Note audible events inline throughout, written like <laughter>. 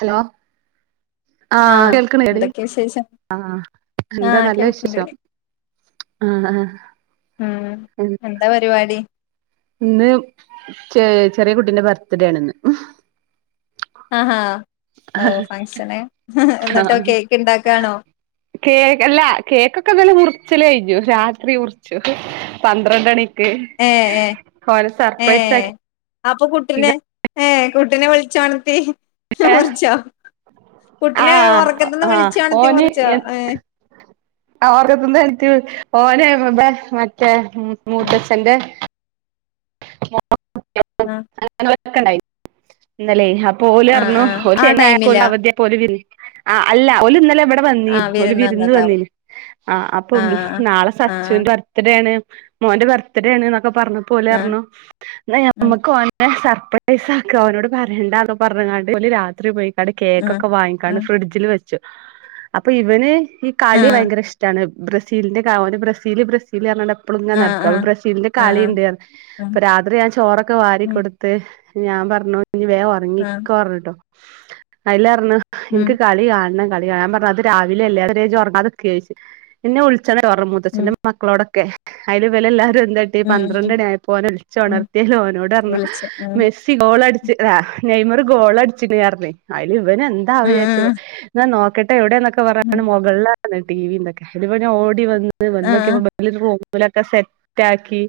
Hello കേൾക്കല്ലടി ആ കേൾക്ണ്ട് ആഹ് ആഹ് ഉം എന്താ പരിപാടി ഇന്ന് ചെ ചെറിയ കുട്ടീന്റെ ബർത്തിഡേണ് ഇന്ന് ആഹാ ഓ ഫങ്ഷന് എന്നിട്ടോ ആഹ് കേക്ക് ഇണ്ടാക്കാണോ ച്ചല് കഴിഞ്ഞു രാത്രി മുർച്ചു പന്ത്രണ്ട് മണി ക്ക് ഏ ഏ രു ഏ സർപ്രസാക്കി അപ്പൊ കുട്ടിനെ ഏ കുട്ടിനെ വിൾചോൻത്തി ഹേ ആ കുട്ടിനെ ഉറക്കത്തിന്ന് വിളിച്ചോണത്തി ഓന് മുറിച്ചോ ഏ ഓർക്കത്ത്ന്ന് എണിറ്റ് ഓനേ ബേ മറ്റേ ഉം മൂത്തച്ഛെന്റെ <unintelligible> ആ <unintelligible> ഇന്നല്ലേ ആ പോല്റഞ്ഞു ആ ആ ശനിഞായറും ടൈമിലാ <unintelligible> അവധിയെ പോലും അവര് വിര്ന്ന് ആ അല്ല ഒല് ഇന്നലെ വ് വന്നീ ആ ഒരു വിരുന്ന് വന്നതാവും വന്നീനി ആ അപ്പൊ നാളെ ആ ആ സച്ചുന്റെ ബർത്ത്ഡേ ആണ് മോന്റെ ബർത്ത്ഡേ ആണ്ന്നൊക്കെ പറഞ്ഞ ആ ആ പോലെർഞ്ഞു ആ നമ്മക്ക് ഓന്റെ ബ പൈസാക്ക ഓനോട് പറെണ്ട ന്ന് പറഞ് കാണ്ട് ഓല് രാത്രി പോയി ആ കേക്കെ വങ്ങിക്കാണ്ട് ഫ്രിഡ്ജിൽ വ ച്ചു അപ്പൊ ഇവന് ഈ ആ കളി ഭയങ്കര ഇഷ്ടാണ് ബ്രസീലിന്റെ കാവ ബ്രസീല് ബ്രസീല് അർ അളുങ്ങെ ആ ആ നടക്കുക ബ്രസീലിന്റെ ആ ആ കളിുണ്ട്ായി ആ ഇപ്പൊ രാത്രി ഞാൻ ചോറൊക്കെ വാരി ഉം കൊൊടുത്ത്... ഞാൻ പറഞ്ഞു ഇനി ഉം വേഗംറങ്ങിിക്കോ പറഞ്ഞിട്ടോ അയില്ല എനിക്ക് കളി കാണണം ഞാൻ പറഞ്ഞു അത് രാവിലെ അല്ലെ അത് വരെ ഇജ്ജ് ഉറങ്ങാതെക്കെ ഇന്നേ വിളി ച്ചാ മതി ഉം മുത്തച്ഛന്റെ മക്കളോടൊക്കെ അയിൽ ഇവലാല്ലാരും എന്തട്ടി ഉം പന്ത്രണ്ട് മണി ഓനെ ഉം വിളിച്ചോണർത്തി ഓനോട് വിളിച്ച് ഉം മെസ്സി ഗോൾ അടിച്ച് നെയ്മർ ഗോൾ അടിച്ചിക്കണ്ന്നു പറഞ്ഞു അയില് ഇവൻ എന്താ ന്നു വിചാരിച്ചു ആഹ് <unintelligible> കട്ട എവിടെ ഒക്കെ ആഹ് മുകളിൽ ടീവി ന്തൊക്കെ നോക്കി വന്നോക്കിയപ്പോൾ റൂമിൽ ഓലൊക്കെ സെറ്റ ആക്കി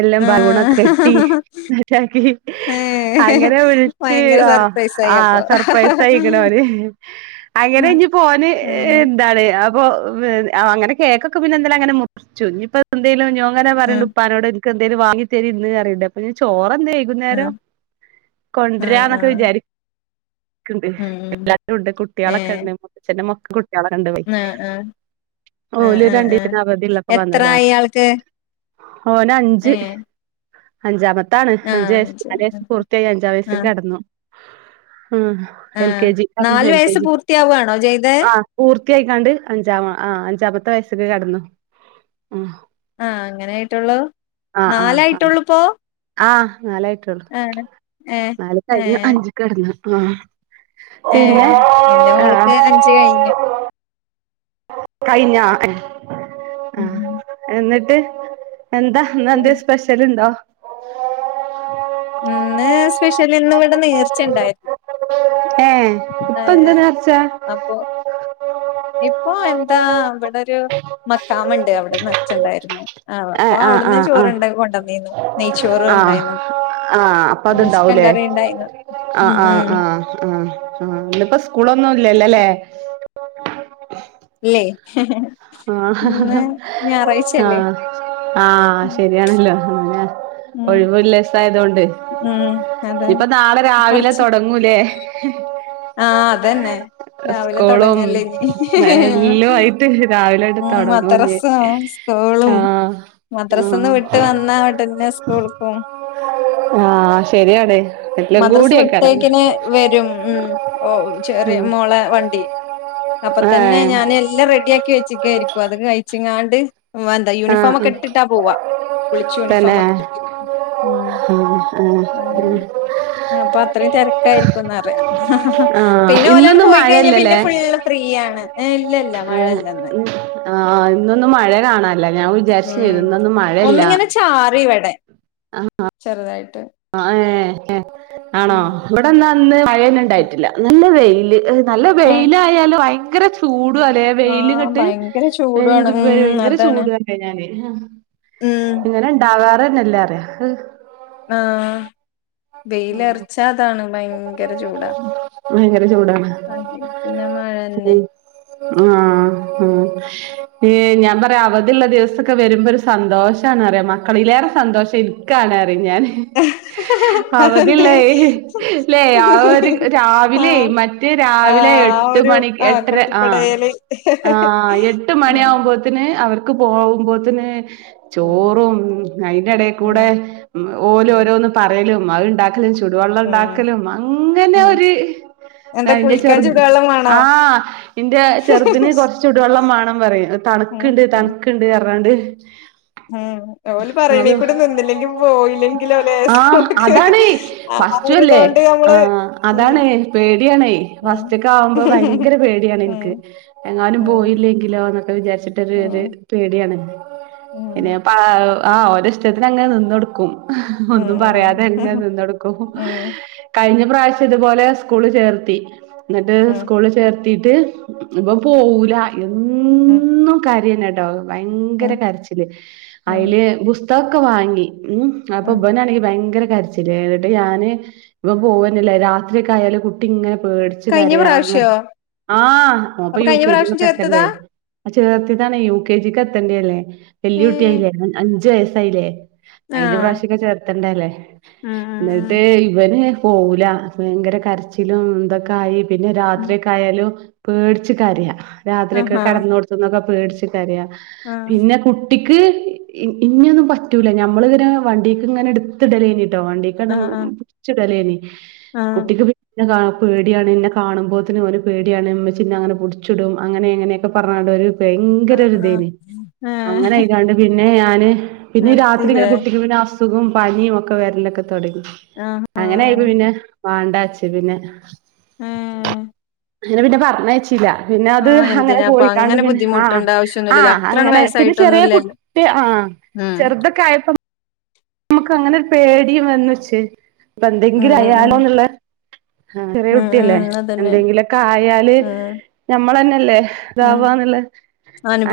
എല്ലാം ആഹ് ബലൂണൊക്കെ കെട്ടി ഏഹ് അങ്ങനെ വിളിച്ച് ഭയങ്കര സർപ്രൈസായി ആ അപ്പൊ സർപ്രൈസ് ആയിരിക്ക്‌ണ് ഒന് അങ്ങനെ ഇഞ്ഞ് പോന് ഏഹ് എന്താണ് അപ്പ അങ്ങനെ കേക്കൊക്കെ പിന്നെ എന്തേലും അങ്ങനെ മുറിച്ചു ഇനിയിപ്പോ എന്തേലും അങ്ങനെ പറയണ്ട് ആഹ് ഉപ്പാനോ എന്തെങ്കിലും വാങ്ങി താരീന്ന് ന്ന് ചോറ് വൈകുന്നേരം ആഹ് ആഹ് കൊണ്ടരാന്നൊക്കെ ആഹ് വിചാരിക്ക്‌ ണ്ട് ഉം ഉം എല്ലാം ഉണ്ട് കുട്ടികളൊക്കെ ഏഹ് മൂത്തച്ഛന്റെ മക്കള് കണ്ടു പോയി ആഹ് ആഹ് ആഹ് ഓല ആഹ് ആഹ് രണ്ടീസന് അവധിള്ളപ്പോ എത്രായി വന്നതാണ് ഒന് അഞ്ച് ഏ അഞ്ചാം മത്താണ് അഞ്ചുവയസ് നാല് വയസ് പൂർത്തിയായി അഞ്ചാംവയസ്സ് ആഹ് കിടന്നു ആഹ എൽ ആഹ് കെ ജി ആ നാല് എൽ കെ വയസ്സ് ജി പൂർത്തിയാവാണോ ചെയ്തേ ആ യിക്കാണ്ട് അഞ്ചാമ ആ അഞ്ചാമത്തെ വയസ്സക്ക്‌കിടന്നു ആ ആഹ അങ്ങനൊയിട്ടുള്ളൂ നാലായിട്ടുള്ളൂ പോ നാലായിട്ടള്ളു നാല് കഴിഞ്ഞു അഞ്ച്ക്ക്‌ കടന്ന് ആഹ ഏ എറെ മോള്ക്ക് ആഹ് അഞ്ച് കഴിഞ്ഞു കഴിഞ്ഞോ ഉം ആഹ എന്നിട്ട് <unintelligible> എന്താ ഇന്നെന്തെ ഉം സ്പെഷ്യല്ണ്ടോ? ഇന്ന് സ്പെഷ്യല് ഇന്ന് ഇവടെ നേ ർച്ചണ്ട് ഏഹ് ഇപ്പെന്താ <unintelligible> നേർച്ച അപ്പോ ഇപ്പോ എന്താ ഇവിടൊരു മക്കാമുണ്ട് അവിടെ നിറിച്ചുണ്ടായിരുന്നു ആഹ് അപ്പൊ ഏഹ് ആഹ് അവിടുന്ന് ആഹ് ആഹ് ചോറ്ണ്ടാക്ക കൊണ്ടുവന്നി നെയ്ച്ചോറ് ഉണ്ടായിരുന്നു. ആഹ അപ്പൊ പിന്നെ ചിക്കൻ അത്ണ്ടാവൂല്ലേ. കറി ഉണ്ടായിരുന്നു ഉം ആഹ ആഹ ഉം ആഹ് ആ ആ ഇന്നിപ്പോ സ്കൂളൊന്നുംല്ലല്ലോല്ലേ. <unintelligible> ഇല്ലേ ഹ്മ് ഹ് ആ ആഹ ആഹ ഉം ശരിയാണല്ലോ അങ്ങന ഒഴിവല്ലസ ആയത കൊണ്ട് ഉം അതെ ഇപ്പൊ നാളെ രാവിലെ തൊടങ്ങൂലേ ഉം ആഹ അതന്നെ രാവിലെ സ്കൂളും തൊടങ്ങല്ലേ ഇനി രാവിലെ തൊട്ട് ഉം തൊടങ്ങുലെ മദ്രസും ആ സ്കൂളും മദ്രസന്ന് ആഹ് വിട്ട് വന്ന ഉടനെ സ്കൂൾക്കും ആ ശെരി ആടെയ് മദ്രസ് വിട്ടത്തേക്കിന് വരും മ് ഓ ചെറിയ ഉം മോളെ വണ്ടി അപ്പൊ തന്നെ ഏഹ് ഞാൻ എല്ലാം റെഡിയാക്കി വെച്ചി <unintelligible> ആരിക്കും അത് കഴിച്ച <inaudible> വന്താ ആഹ് യൂണിഫോമ ആഹ് ഒക്കെ ഇട്ടിട്ടാ പോവാ കുളിച്ച് തന്നെ യൂണിഫോമ ഒക്കെ ഇ ആഹ് ആഹ് അപ്പൊ അത്രയും തിരക്കായിരിക്കുംന്ന് അറിയാം. ഹ ഹ ഹ ആഹ് പിന്നെ ഓലാണ് ഇന്നൊന്നും പോയി കഴിഞ്ഞാ പിന്നെ ഫുള്ള് ഫ്രീയാ <unintelligible> ആഹ് ആഹ് ഇന്നൊന്നും മഴ കാണാ ല്ല ഞാം ഉം വിചാര്ച്ചുംചെയ്ത് ഇന്നൊന്നും മഴല്ല. ഒന്നിങ്ങനെ ചാറി ഇവിടെ ആഹ ചെറുതായിട്ട് ആ ഏ ആണോ ഉം ഇവിടെന്നാ ന്ന് പഴയന ഉണ്ടായിട്ടില്ല നല്ല വെയില് നല്ല ആഹ് വെയിലായാലും ആയി <unintelligible> ചൂ ചൂട അല്ലെ വെയിൽ ആഹ് കട്ട് ഭയങ്കര ചൂടുവാണ് ഉം ഭയങ്കര അതാണ് ചൂടല്ലെ ഞാന് ആഹ ഉം ഇങ്ങനെണ്ട എല്ലാം അറിയാം ആഹ വെയില ഇറച്ച അതാണ് ഭയങ്കര ചൂടാ ആെ അതെ പിന്നെ മഴന്നെ ആ ഉ ഞാൻ പറയാ അവധിയുള്ള ദിവസൊക്കെ വരുമ്പോ ഒരു സന്തോഷണ അറിയ മക്കളിലേറെ സന്തോഷം എനിക്കാണ് പറയും ഞാൻ അവധി അതെന്തേ അല്ലെ ഇല്ലേര് ആഹ് രാവിലെ ആഹ് മറ്റേ രാവിലെ ആ എട്ട് ഒരു മണിക്ക് ആഹ് എട്ടര ആ കൊട്ടിപ്പടയല് ആ എട്ട് മണി ഉം ആകുമ്പോത്തന് അവർക്ക് പോകുമ്പോത്തന്നെ ഉം ചോറും അയിന്റെഡേകൂടെ ഉം ഓല് ഉം ഓരോന്ന് പറയലും <unintelligible> ചുടുവെള്ളം ഇണ്ടാ ഉം ക്കലും അങ്ങനെ ഉം എന്താ ഒരുന്റെ കുളിക്കാൻ ചെറുത് ചൂടുവെള്ളം വേണോ ആ് എന്റെ ചെറുതിന് കൊറച്ച്ചുടുവെള്ളം മേണം പറയും ഉം തണുക്കുണ്ട് ഉം തണുക്കുണ്ട് എറാണ്ട് ഉം ഓല് പറയണേ അത് കൂടെ നിന്നില്ലെങ്കിൽ പോയില്ലെങ്കില ഓ ലആ ആഹ് ഒരു ആതോണ്ട് ആ അതാണ് പേടിയാണ് ഉം ഫസ്റ്റൊക്ക ആകുമ്പോ ഭയങ്കര പേടിയാണ് ഉം എനിക്ക് എങ്ങാനും ഉം പോയില്ലെങ്കിലോ എന്നൊക്കെ വിചാരിച്ചിട്ട ഒരു ഉം പേടിയ ആണ് പിന്നെ ഉം പ ആഹ് ഓര ഇഷ്ടത്തിന് അങ്ങനെ നിന്നൊടുക്കും ഉം ഒന്നും പറയാതെ എങ്ങെ ഉം നിന്നൊടുക്കും ഉം കഴിഞ്ഞ പ്രാവശ്യം ഇതുപോലെ സ്കൂള് ചേർത്തി എന്നിട്ട് ഉം സ്കൂളി ചേർ കീട്ട് ഇപ്പൊ പോവൂല എന്നും കര അത് തന്നെ ഭയങ്കര ഉം കരച്ചില് ഉം അതില് പുസ് തകം ഒക്കെ വാങ്ങി ഉം അപ്പൊ ഉം ഇവനാണെങ്കിൽ ഭയങ്കര കരിച്ചില് എന്നിട്ട് ഞാന് ഇപ്പ പോവാനല്ലേ രാത്രി ഒക്കെ ആയാലും കുട്ടി ഇങ്ങനെ പേടിച്ചു കഴിഞ്ഞ കരയാ അങ്ങനെ പ്രാവശ്യോ ആഹ് നോപ്പ അപ്പൊ യു കഴിഞ്ഞ കെ പ്രാവശ്യം ജിക്ക ചേർത്തതാ എത്തണ്ടായിരുന്നു ചേർത്തിയതാണെയ് യു കെ ജിക്ക് എത്തേണ്ടല്ലേ ഉം വെല്യട്ടിയായിയില്ലെ ഒൻ അഞ്ച് വയസ്സ് ക്കായില്ലേ കഴിഞ്ഞ ആഹ് പ്രാവശ്യക്കെ ചേർത്തണ്ടല്ലേ ഉം ഉം ഉം ന്നിട്ട് ഇവന് പോകൂല ഭയങ്കര കരച്ചിലും തൊക്കെ ആയി പിന്നെ ഉം രാത്രിയൊക്ക ആയാലും പേടിച്ച കരയ രാത്രിയൊക്കെ ആഹാ കടന്നോട്ത്ത്ന്നൊക്കെ പേടിച്ച് കരയ ആഹ് പിന്നെ കുട്ടി ഇഞൊന്നും പറ്റൂല ഞമ്മളിങ്ങനെ വണ്ടിക്ക് ഇങ്ങനെ ഇട്ത്തിടലയ്നിം ട്ടൊ വണ്ടിക്കണ് ആഹ് ആഹ് പുട്ച്ച് ടലനിം ആഹ് കുട്ടിക്ക് പി പിന്നെ പേടിയാണ് ന്നെ കാണുമ്പോത്തിന് ഓന് പേടിയാണ് ഇമ്മച്ചി ഇന്നങ്ങനെ പിടിച്ചിടും അങ്ങനെ എങ്ങനെയൊക്കെ പറഞ്ങ്ങാണ്ടൊരു ഭയങ്കര ആഹ് ആഹ് ഒരുതേന് ഏഹ് അങ്ങനെ ആയിക്കാണ്ട് പിന്നെ ന്ന ഞാന് പിന്നെ രാത്രി ഇങ്ങെ നിർത്തില്ലേ കുട്ടക്ക് പിന്നെ സുഖം പനിയുമക്കെ വേരലൊക്കെ തുടങ്ങി ആ അങ്ങനൊയിപ്പ പിന്നെ വാണ്ടാച്ച പിന്നെ ആ അെ പിന്നെ പറഞ്ഞയ <unintelligible> പിന്നെ അത് അങ്ങനെ എന്തിനാപ്പ പോയിക്കാണ്ട് അങ്ങനെ പിന്നെ ആ ബുദ്ധിമുട്ടണ്ട ആ ആവശ്യൊന്നുല്ലല്ലോ അത്രണ്ട് അങ്ങനെ പിന്നെ ചെറിയ വയസ്സായിട്ടൊന്നുല്ലല്ലോ കുട്ടി ഉം ആചെറുതൊക്കെ ആയപ്പം നമുക്ക് അങ്ങനെ ഒരു പേടിയും വന്ന് വച്ചേ ഇപ്പ ഉം എന്തെങ്കിലും ഉം ഉം അയാലോന്നുള്ള ആ ചെറിയ ഉം കുട്ടിയല്ലേ ഉം അതന്നെ എന്തെങ്കിലൊക്കെ ആായല് ഉം ഞമ്മള തന്നെല്ലേ ഉം ഇതാവന്നുള്ള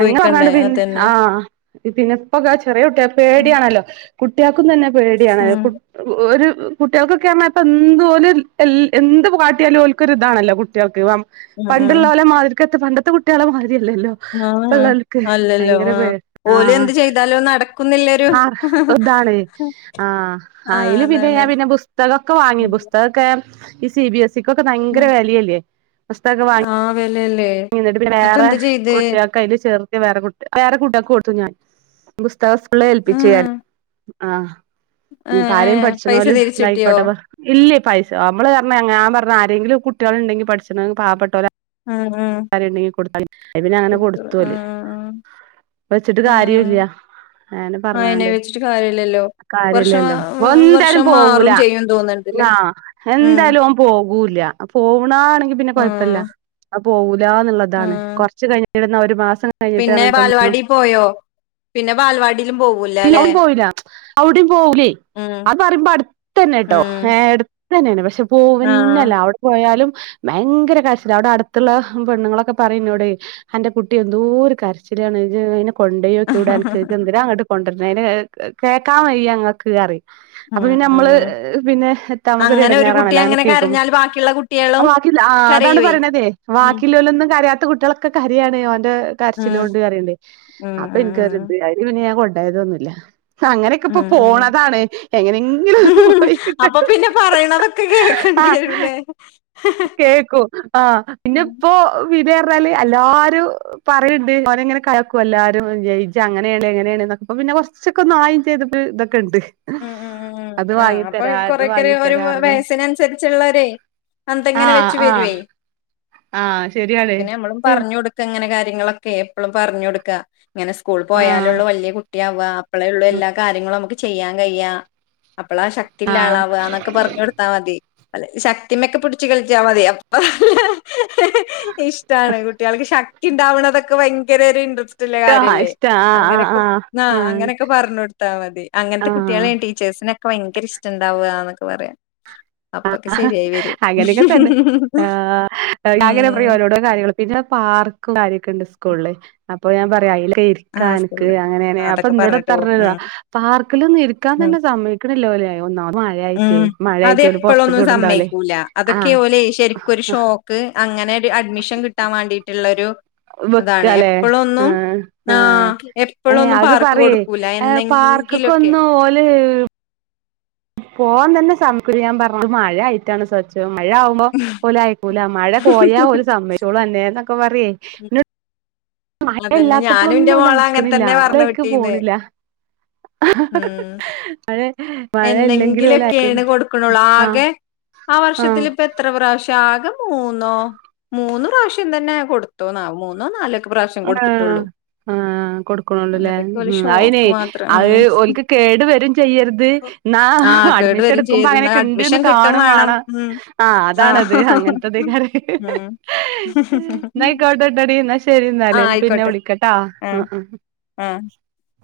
അങ്ങനെ പറഞ്ഞണ്ട് പിന്നെ അതന്നെ ആ പിന്നെപ്പക ചെറിയ കുട്ടിയ ഉം പേടിയണല്ലോ കുട്ടിക ക്കും തന്നെ പേടിയാണ് ഉം ഒരു കുട്ടികൾക്കൊക്കെ ആപ്പ എന്തോലും എന്ത് കാട്ടിയാലും ഓല്ക്കൊരു ഇതാണല്ലോ കുട്ടിൾക്ക് ഉം പണ്ടുള്ള ലെ മാതിരിക്ക.... പണ്ടത്തെ കുട്ടികളെ മാതിരിയല്ലല്ലോ ആഹ ആ ഇപ്പള്ളോൽക്ക് അല്ലല്ലോ ഭയങ്കര ആഹ പേ ഓലും ആഹ് എന്ത് ചെയ്താലോ നടക്കുന്നില്ലരു ആഹ് ഇതാണ് ആ അയി ല് പിന്നെ അതാണ് ഞൻ പിന്നെ പുസ്തകൊക്കെ വാങ്ങി ഉം പുസ്തകെ E C B S C ക്കൊക്കെ ഭയങ്കര വി ലയല്ലേ പുസ്തകൊക്കെ വാങ്ങ ആഹ് വെലല്ലേ <unintelligible> ട്ട് പിന്നെ എന്നിട്ട് വേറെ എന്ത് ചെയ്ത് കുട്ടികൾെ അതില് ചേർത്തി. വേറെ കുട്ട വേറെ കുട്ടിക കൊടുത്തു. ഞാൻ <unintelligible> ആ സ്കൂളിൽ ഏൽപ്പിച്ച് ഉം ഞാൻ ആ ഇപ്പ ഏഹ് ആരേ ഏഹ് പഠിച്ചണ പൈസ പോല തിരിച്ചിട്ടിയോ ഇന്തായിക്കോട്ടെ ഇല്ലേ പൈസ നമ്മള് പറഞ്ഞ ആ ആരെങ്കിലും കുട്ടികളണ്ടെങ്കിൽ പഠിച്ചണമെങ്ക പാവപ്പെട്ടല്ലോ ഉം ഉം സരി എണ്ണക്ക് കൊടുത്താ പിന്നെ അങ്ങനെ കൊടുത്തു കൊടുത്തുഓല് ആഹ് വെച്ചിട്ട് ആഹ് കാര്യല്ല നെ അയിനെ പറഞ്ഞണ്ട് വെച്ചിട്ട് കാര്യല്ലല്ലോ വർഷം കാര്യല്ലല്ലോ എന്തായാലും വർഷം പോവൂല മാറും ചെയ്യും തോന്ന്ണ്ട്ല്ലേ ആ ഉം എന്തായാലും ൻ പോകൂല്ല പോവണ ആണെങ്കി പിന്നെ കൊഴപ്പില്ല ആഹ് പോവുലാ ന്നുള്ളതാണ് ആഹ് കുറച്ചു കഴിഞ്ഞാൽ ഇടുന്ന ഒരു മാസം കഴിഞ്ഞിട്ടാണ് പിന്നെ കേട്ടൊ ഒന്നുംും ബാലവാടി പോയോ പിന്നെ ബാലവാടിലും പോവൂലല്ലേ പോയില അവിടയും പോകൂലേ ഉം അത് പറയുമ്പോ അടുത്ത തന്നെട്ടോ ഉം ഏ തന്നെ യാണ് പക്ഷ ആഹ് പോവന്നല്ല അവിടെ പോയാലും ഭയങ്കര കാരചില അവിടെ അടുത്ത ത്തുള്ള പെണ്ണുങ്ങളൊക്കെ പറയുന്നോടെ അന്റെ കുട്ടി എന്തോര് കരച്ചിലാണ് ജ്ജ് അ കൊണ്ടയോക്കൂടെ അനക് ഉം <unintelligible> അങ്ങട്ട് കൊണ്ട അേ കേൾക്കാൻ വയ്യ ങ്ങൾക്ക് റെ അപ്പൊ പിന്നെ നമ്മള് ഉം പിന്നെ എത്താനമുക്ക് അങ്ങനെ ഒരു കുട്ടി എടങ്ങാറാണല്ലോ അങ്ങനെ കേൾക്കും കരഞ്ഞാൽ ബാക്കിയുള്ള അ കുട്ടികളും ബാക്കി ആ അതാണ് കരയുവേ പറയണതേ ഉം ബാക്കില്ലോല്ലൊന്ന കരിയാത്ത കുട്ടിയോലൊക്കെ കാര്യണോ ഉം കരച്ചിലൊണ്ട് ഉം അപ്പൊ എനിക്ക് ഉം പിന്നെ അതായതൊന്നുല്ല. അങ്ങനെയൊക്കെ ഇപ്പൊ ഉം ഉം ഉം പോണതാണ് എങ്ങനെങ്കിലു പോയി അപ്പൊ കിട്ടട്ടെ പിന്നെ പറയണതൊക്കെ ആ കേക്കേണ്ടി വരൂല്ലേ കേക്കും ആ ഉം ന്നിപ്പോ വിലറിഞ്ഞാല് അല്ലാരും പറയ്ൽണ്ട് ഓനെങ്ങിനെ കളിയാക്കും എല്ലാരും ജയിച്ച അങ്ങനെയാണ് ഇങ്ങനെയാണന്നൊക്കപ്പ പിന്നെ കൊറച്ചൊക്കൊന്നായിം ചെയ്തിട്ട് ഇതൊക്കെണ്ട്. ഉം ഉം ഉം ഉം ആ അപ്പ ഇത് കൊറെ കുറെ ഒരു വാങ്ങിത്തരാ പറഞ്ഞ് വയസ്സിനനുസരിച്ചുള്ളരെ ആ ടെങ്ങനെ വെച്ച് ആ വെരുവേ. ആ ശെരിയാണ് ര്യങ്ങളൊക്കെ എപ്പളും പർഞ്ഞൊട്ക്കാ. ഇങ്ങനെ സ്കൂൾ ആ പോയാലൊള്ളു വെല്ല്യെ കുട്ട്യാവാ അപ്പളെ ള്ളു എല്ലാ കാര്യങ്ങളു അമ ചെയ്യാ കയ്യാ അപ്പളാ ശക്തിള്ള ആ ളാവാ ന്നൊക്കെ പർഞ്ഞൊട്ത്താ മതി. അല്ല ശക്തിമെക്ക് പിടിച്ച് കയറ്റ്യാ മതി അപ്പ ഇഷ്ടാണ് കുട്ട്യൾക്ക് ശ ക്തിണ്ടാവണതൊക്കെ വയങ്കരൊര് ഇൻട്രെസ് റ്റ്ല്ലേ ആ കാര്യല്ലേ ഇഷ്ട ആ ആ അങ്ങനൊക്കെ ആ അങ്ങനൊക്കെ പർഞ്ഞൊട്ത്താ മതി ആ അങ്ങൻത്തെ കു ട്ട്യാളേം ടീച്ചേഴ്സി വയങ്കര ഇഷ്ടണ്ടാവാന്നൊക്കെ പറ്യാ. ആ അങ്ങനെക്കെ തന്നെ ആ ഞാങ്ങനെ പറിം ഉം ഓരോരോ കാര്യങ്ങള് പിന്നെ പാർക്കും കാര്യങ്ങളൊക്കെണ്ട് സ് കൂൾള് അപ്പ ഞാം പറ്യാ അയില ആ ക്കഇരിക്കാൻക്ക് സ്കൂളില് അങ്ങനാണ് അതൊക്കെ പറഞ്ഞിട്ട് അപ്പൊന്നോടെത്ത പോകും ർഞ്ഞെന്നോ ഉം പാർക്കിലൊന്നും ഇരിക്കാൻ ഉം തന്നെ സമ്മയ്ക്ക്ണിലോല് ഒന്നാമത് മഴയായ്ട്ടെ മഴയ് എപ്പളോന്നും സമ്മയിക്കൂല അതൊക്കെ ഓല് ശെരിക്കൊരു ഷോക്ക് അങ്ങനെ ഒരു അഡ്മിഷൻ കിട്ടാൻ വാണ്ടിട്ടുള്ളോരു വെക്കാലേ ആ ആ ആഹ് ഏ എപ്പഴൊന്നും അത് പാർക്ക് പറേയ് കൊടുക്കൂല എന്നെങ്കിലൊക്കെ പാർക്ക്ക്കൊന്നും ഓല് പോവാൻ തന്നെ സമ്മതിക്കൂല ഞാൻ പറഞ്ഞു ക്ക് മഴയായിട്ടാണ് സച്ചു. മഴ ആമ്പോ ഓലയിക്കൂല മഴ പോയാ ഓല് സമ്മയിച്ചോളൂന്നെ ന്നൊക് ക്കെപ്പറയേ മഴ അതന്നെ ഞാനും ഇല്ലാത്തപ്പോളൊന്നും ഇന്റെ മോളെ അങ്ങനെ ഓലയക്കണില്ല തന്നെ പറഞ്ഞ് ലേക്ക് വിട്ടീന്ന് പോണില്ല. ഉം അതെ എന്നെങ്കിലൊക്കെയാണ് കൊടുക്കണുള്ളൂ ആഹ് ആകെ ആ ആഹ് വർഷത്തിലിപ്പ എത്ര പ്രാ ആകെ മൂന്നോ മൂന്ന് പ്രാശ്യം തന്നെ കൊടുത്തോന്ന മൂന്നോ നാല ആ ആ കൊടുക്കണൊണ്ട്ല്ലേ അതൊക്കെ ഓലെ ഉം അയിനേ ഷോക്ക് മാത്രം അത് ഉം ഓൾക്ക് കേടു വരേം ചെയ്യര് ത് ന്ന ആഹ് കേട് അഡ്മിഷൻ വരും എടുക്കുമ്പോ ചെയ്ത് ന്നാ അങ്ങനെയക്കെണ്ട്ന്ന് അഡ്മിഷൻ കിട്ടും കാണുംവേ വേണം ണം ഉം ആ അതാണത് ആഹ് അങ്ങനത്തത് കറി ഉം എന്നക്കോട്ടെട്ടടി എന്നാ ശരി ആഹ് ല്ലെന്ന് പിന്നെ ആയിക്കോട്ടെ വിളിക്കട്ടാ ആ ആഹ് ആഹ് ആ